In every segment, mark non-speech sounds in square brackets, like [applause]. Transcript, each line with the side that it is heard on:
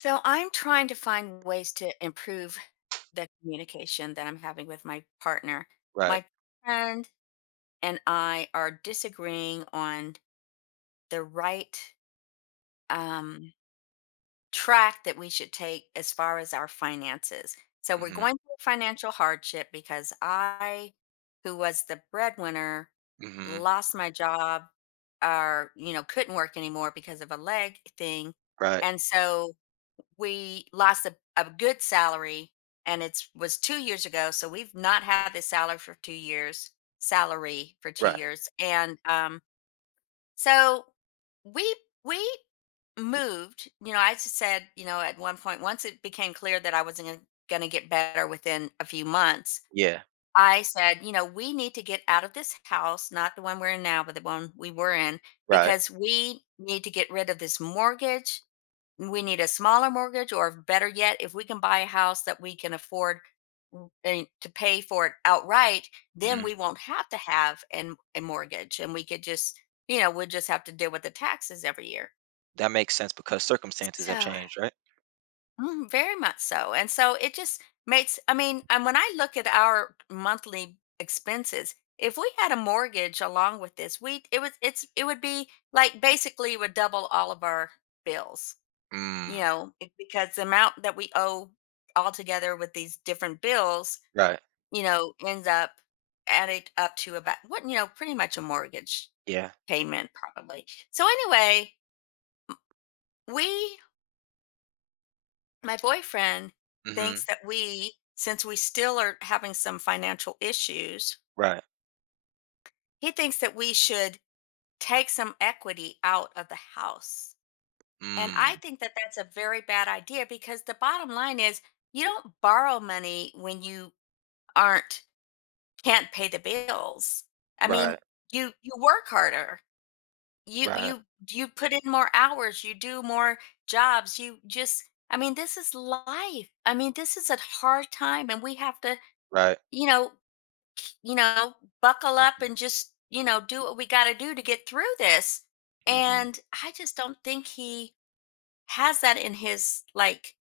left: So I'm trying to find ways to improve the communication that I'm having with my partner.
right: Right.
left: My friend and I are disagreeing on the right um, track that we should take as far as our finances. So we're
right: Mhm.
left: going through financial hardship because I, who was the breadwinner,
right: Mhm.
left: lost my job or, you know, couldn't work anymore because of a leg thing,
right: Right.
left: and so we lost a good salary, and it's was 2 years ago, so we've not had this salary for 2 years
right: Right.
left: and so we we moved. You know I just said, you know at one point, once it became clear that I wasn't going to get better within a few months,
right: Yeah.
left: I said, you know, we need to get out of this house, not the one we're in now but the one we were in,
right: Right.
left: because we need to get rid of this mortgage. We need a smaller mortgage, or better yet, if we can buy a house that we can afford and to pay for it outright, then
right: Mhm.
left: we won't have to have a mortgage, and we could just, you know, we'll just have to deal with the taxes every year.
right: That makes sense because circumstances have
left: So,
right: changed, right?
left: Very much so. And so it just makes, I mean, and when I look at our monthly expenses, if we had a mortgage along with this, we it was it's it would be like basically it would double all of our bills. You
right: Mm.
left: know, because the amount that we owe altogether with these different bills,
right: Right.
left: you know, ends up added up to about what, you know, pretty much a mortgage
right: Yeah.
left: payment probably. So anyway, we, my boyfriend thinks
right: Mhm.
left: that we, since we still are having some financial issues,
right: Right.
left: he thinks that we should take some equity out of the house. And I
right: Mm.
left: think that that's a very bad idea because the bottom line is you don't borrow money when you aren't can't pay the bills. I mean,
right: Right.
left: you work harder. You
right: Right.
left: you you put in more hours, you do more jobs. You just I mean, this is life. I mean, this is a hard time and we have to,
right: Right.
left: you know, you know, buckle up
right: Mhm.
left: and just, you know, do what we got to do to get through this.
right: Mhm.
left: And I just don't think he has that in his like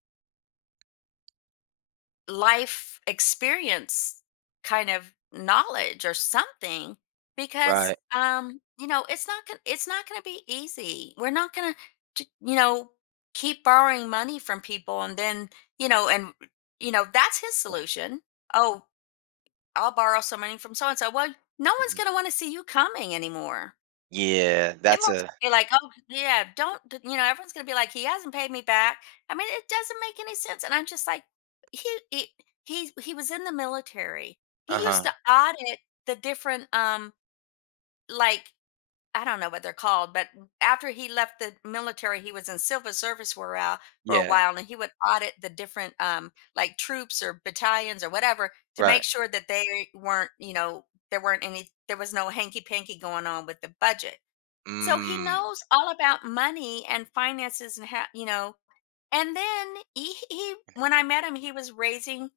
left: life experience kind of knowledge or something because
right: Right.
left: you know it's not gonna be easy. We're not gonna you know keep borrowing money from people, and then, you know, and, you know, that's his
right: Yeah.
left: solution. Oh, I'll borrow some money from so and so. Well, no one's
right: Mhm.
left: gonna want to see you coming anymore.
right: Yeah. That's
left: Everyone's
right: a
left: gonna be like, "Oh, yeah, don't," you know, everyone's going to be like, "He hasn't paid me back." I mean, it doesn't make any sense. And I'm just like, he, he, he was in the military. He used
right: uh-huh.
left: to audit the different, like, I don't know what they're called, but after he left the military, he was in civil service for a while,
right: Yeah.
left: and he would audit the different, like troops or battalions or whatever to
right: Right.
left: make sure that they weren't, you know, there weren't any, there was no hanky panky going on with the budget, so he
right: Mm.
left: knows all about money and finances and how, you know. And then when I met him, he was raising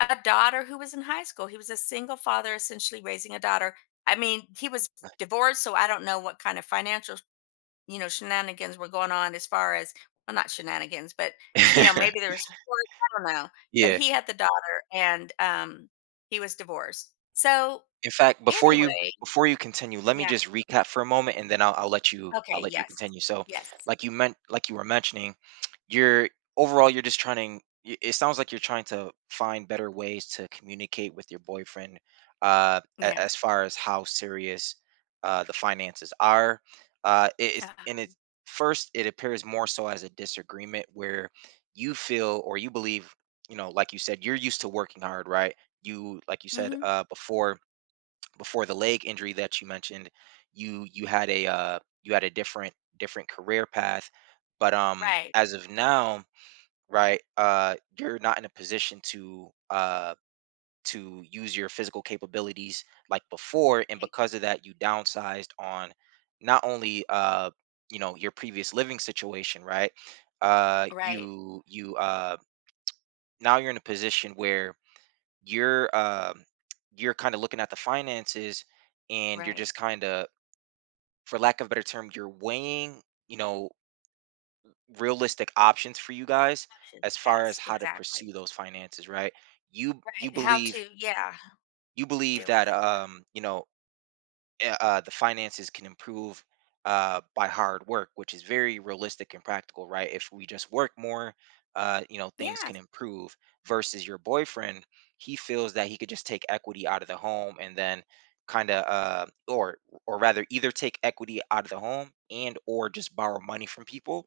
left: a daughter who was in high school. He was a single father, essentially raising a daughter. I mean, he was divorced, so I don't know what kind of financial, you know, shenanigans were going on as far as, well, not shenanigans, but, you know, maybe there
right: [laughs]
left: was support. I don't know. But
right: Yeah.
left: he had the daughter, and he was divorced. So
right: In fact, before you
left: anyway,
right: before you continue, let me
left: yeah.
right: just recap for a moment, and then I'll let you
left: Okay. Yes.
right: continue. So,
left: Yes.
right: like you were mentioning, you're overall you're just trying to. It sounds like you're trying to find better ways to communicate with your boyfriend,
left: Yes.
right: as far as how serious the finances are. It is, and
left: Uh-huh.
right: it first it appears more so as a disagreement where you feel or you believe, you know, like you said, you're used to working hard, right? You like you said
left: Mhm.
right: before before the leg injury that you mentioned, you had a you had a different career path, but
left: Right,
right: as of now, right, you're not in a position to use your physical capabilities like before, and
left: right,
right: because of that, you downsized on not only you know your previous living situation, right?
left: right,
right: You now you're in a position where you're you're kind of looking at the finances and you're
left: right.
right: just kind of for lack of a better term you're weighing, you know, realistic options for you guys
left: Options,
right: as far as
left: yes,
right: how to
left: exactly.
right: pursue those finances, right? You
left: Right, how
right: believe
left: to, yeah,
right: you
left: to
right: believe
left: deal with
right: that
left: it,
right: you know the finances can improve by hard work, which is very realistic and practical, right? If we just work more, you know,
left: yeah.
right: things
left: Yeah,
right: can improve. Versus your boyfriend, he feels that he could just take equity out of the home and then kind of, or rather, either take equity out of the home and or just borrow money from people,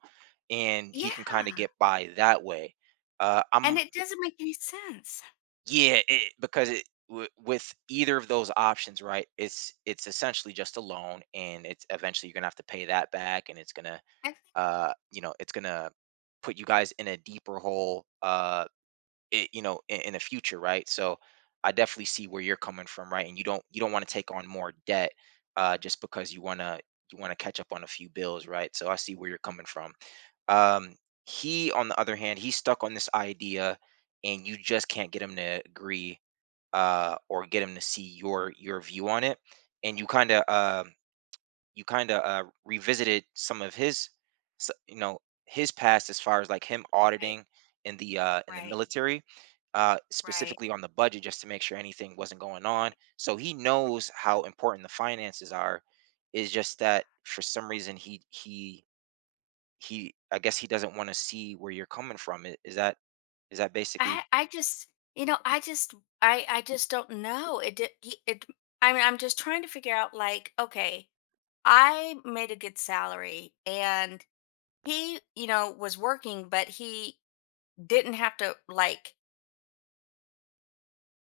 right: and he can kind of
left: yeah,
right: get by that way. I'm
left: and it doesn't make any sense.
right: yeah, it, because it with either of those options, right? It's essentially just a loan, and it's eventually you're gonna have to pay that back, and it's gonna,
left: I think-
right: you know, it's gonna put you guys in a deeper hole, it, you know, in the future, right? So I definitely see where you're coming from, right? And you don't want to take on more debt, just because you wanna catch up on a few bills, right? So I see where you're coming from. Um, he, on the other hand, he's stuck on this idea, and you just can't get him to agree, or get him to see your view on it, and you kind of revisited some of his, you know, his past as far as like him
left: right,
right: auditing in the
left: right,
right: military,
left: right.
right: specifically on the budget, just to make sure anything wasn't going on. So he knows how important the finances are. Is just that for some reason he I guess he doesn't want to see where you're coming from. Is that basically
left: I just, you know, I just don't know. It did it I mean, I'm just trying to figure out like, okay, I made a good salary, and he, you know, was working, but he didn't have to like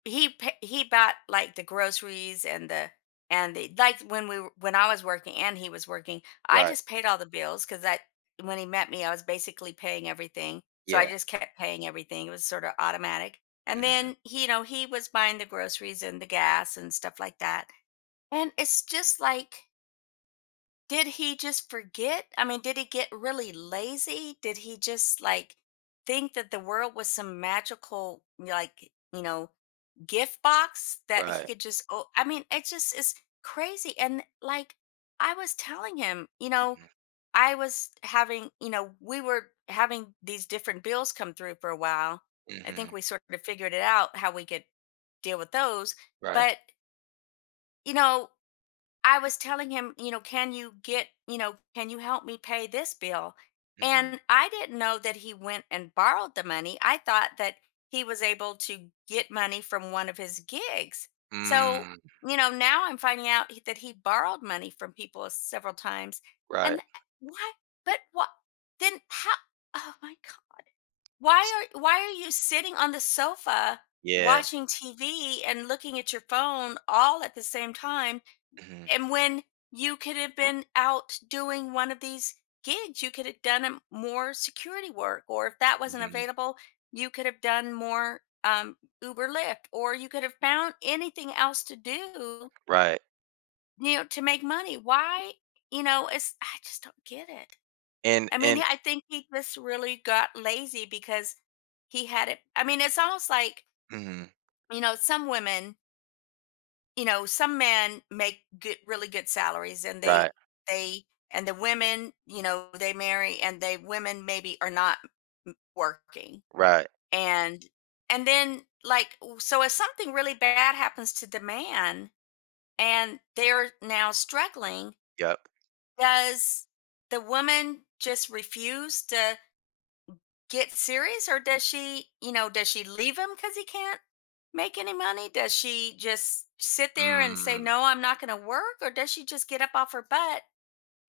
left: he bought like the groceries and the like when I was working and he was working, I
right: right?
left: just paid all the bills because that when he met me, I was basically paying everything. So I
right: Yeah.
left: just kept paying everything. It was sort of automatic. And
right: Hmm.
left: then he, you know, he was buying the groceries and the gas and stuff like that. And it's just like, did he just forget? I mean, did he get really lazy? Did he just like think that the world was some magical like, you know, gift box that he
right: Right.
left: could just oh, I mean, it just is crazy. And like, I was telling him, you know, I was having, you know, we were having these different bills come through for a while,
right: Hmm.
left: I
right: Hmm.
left: think we sort of figured it out how we could deal with those.
right: Right.
left: But, you know, I was telling him, you know, can you get, you know, can you help me pay this bill?
right: Mhm.
left: And I didn't know that he went and borrowed the money. I thought that he was able to get money from one of his gigs. So,
right: Mm,
left: you know, now I'm finding out he- that he borrowed money from people several times. And
right: right.
left: why? But what? Then how? Oh my God.
right: S
left: Why are you sitting on the sofa
right: Yeah.
left: watching TV and looking at your phone all at the same time,
right: Mhm,
left: and when you could have been out doing one of these gigs, you could have done more security work, or if that wasn't
right: mhm,
left: available, you could have done more Uber Lyft, or you could have found anything else to do,
right: right.
left: you know, to make money. Why, you know, it's I just don't get it.
right: And
left: I mean,
right: and
left: yeah, I think he just really got lazy because he had it. I mean, it's almost like,
right: mhm,
left: you know, some women, you know, some men make good, really good salaries, and they
right: right,
left: they and the women, you know, they marry, and they women maybe are not working,
right: right,
left: and and then like so if something really bad happens to the man and they're now struggling,
right: yep.
left: does the woman just refuse to get serious? Or does she, you know, does she leave him because he can't make any money? Does she just sit there and say,
right: Mm,
left: no, I'm not going to work? Or does she just get up off her butt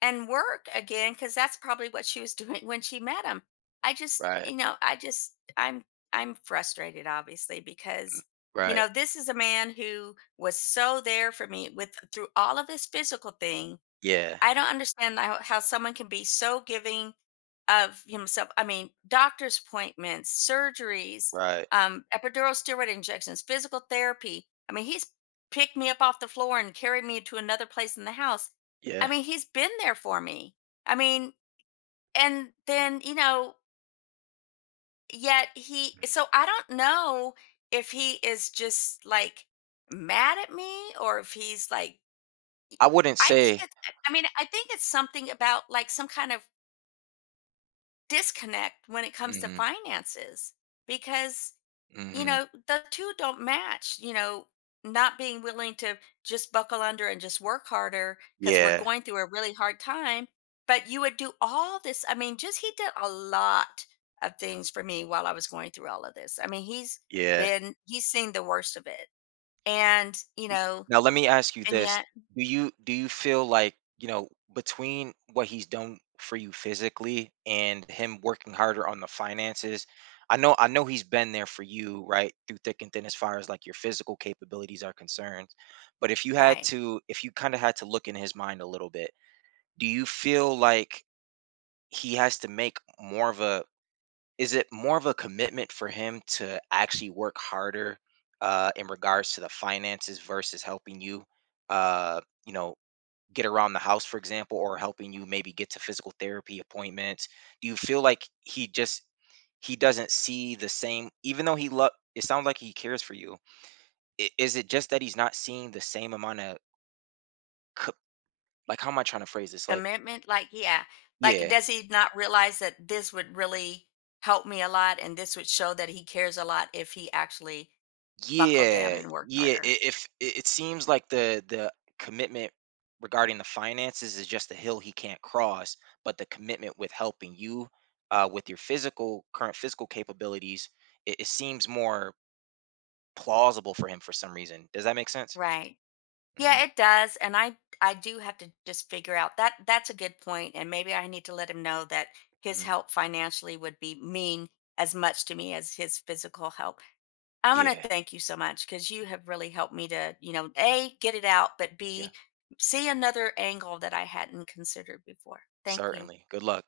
left: and work again, because that's probably what she was [laughs] doing when she met him? i just
right: right,
left: you know i just I'm I'm frustrated, obviously, because, you
right: right.
left: know, this is a man who was so there for me with through all of his physical things.
right: Yeah,
left: I don't understand how someone can be so giving of himself. I mean, doctor's appointments, surgeries,
right: right,
left: epidural steroid injections, physical therapy. I mean, he's picked me up off the floor and carried me to another place in the house. I
right: yeah.
left: mean, he's been there for me. I mean, and then, you know, yet he,
right: Mhm.
left: so I don't know if he is just like mad at me, or if he's like,
right: I wouldn't
left: I think
right: say
left: it's, I mean, I think it's something about like some kind of disconnect when it comes to
right: mhm,
left: finances, because, you
right: mhm,
left: know, the two don't match, you know, not being willing to just buckle under and just work harder because we're
right: yeah,
left: going through a really hard time. But you would do all this, I mean, just he did a lot of things for me while I was going through all of this. I mean, he's
right: yeah.
left: been he's seen the worst of it, and, you
right: N
left: know,
right: Now let me ask you
left: and
right: this.
left: yet
right: Do you feel like, you know, between what he's done for you physically and him working harder on the finances, I know he's been there for you, right, through thick and thin as far as like your physical capabilities are concerned. But if you had
left: right.
right: to if you kind of had to look in his mind a little bit, do you feel like he has to make more of a is it more of a commitment for him to actually work harder in regards to the finances versus helping you, you know, get around the house, for example, or helping you maybe get to physical therapy appointments? Do you feel like he doesn't see the same, even though he love? It sounds like he cares for you. Is it just that he's not seeing the same amount of co- like? How am I trying to phrase this? Like,
left: Commitment, like, yeah. Like,
right: yeah,
left: does he not realize that this would really help me a lot, and this would show that he cares a lot if he actually buckled down
right: yeah,
left: and worked
right: yeah.
left: harder?
right: If it, it seems like the commitment regarding the finances is just a hill he can't cross, but the commitment with helping you with your physical current physical capabilities, it seems more plausible for him for some reason. Does that make sense?
left: Right.
right: Hmm.
left: Yeah, it does. And I do have to just figure out that that's a good point. And maybe I need to let him know that his
right: Hmm.
left: help financially would be mean as much to me as his physical help. I want
right: Yeah,
left: to thank you so much because you have really helped me to, you know, A, get it out, but
right: yeah,
left: B, see another angle that I hadn't considered before. Thank you.
right: certainly. Good luck.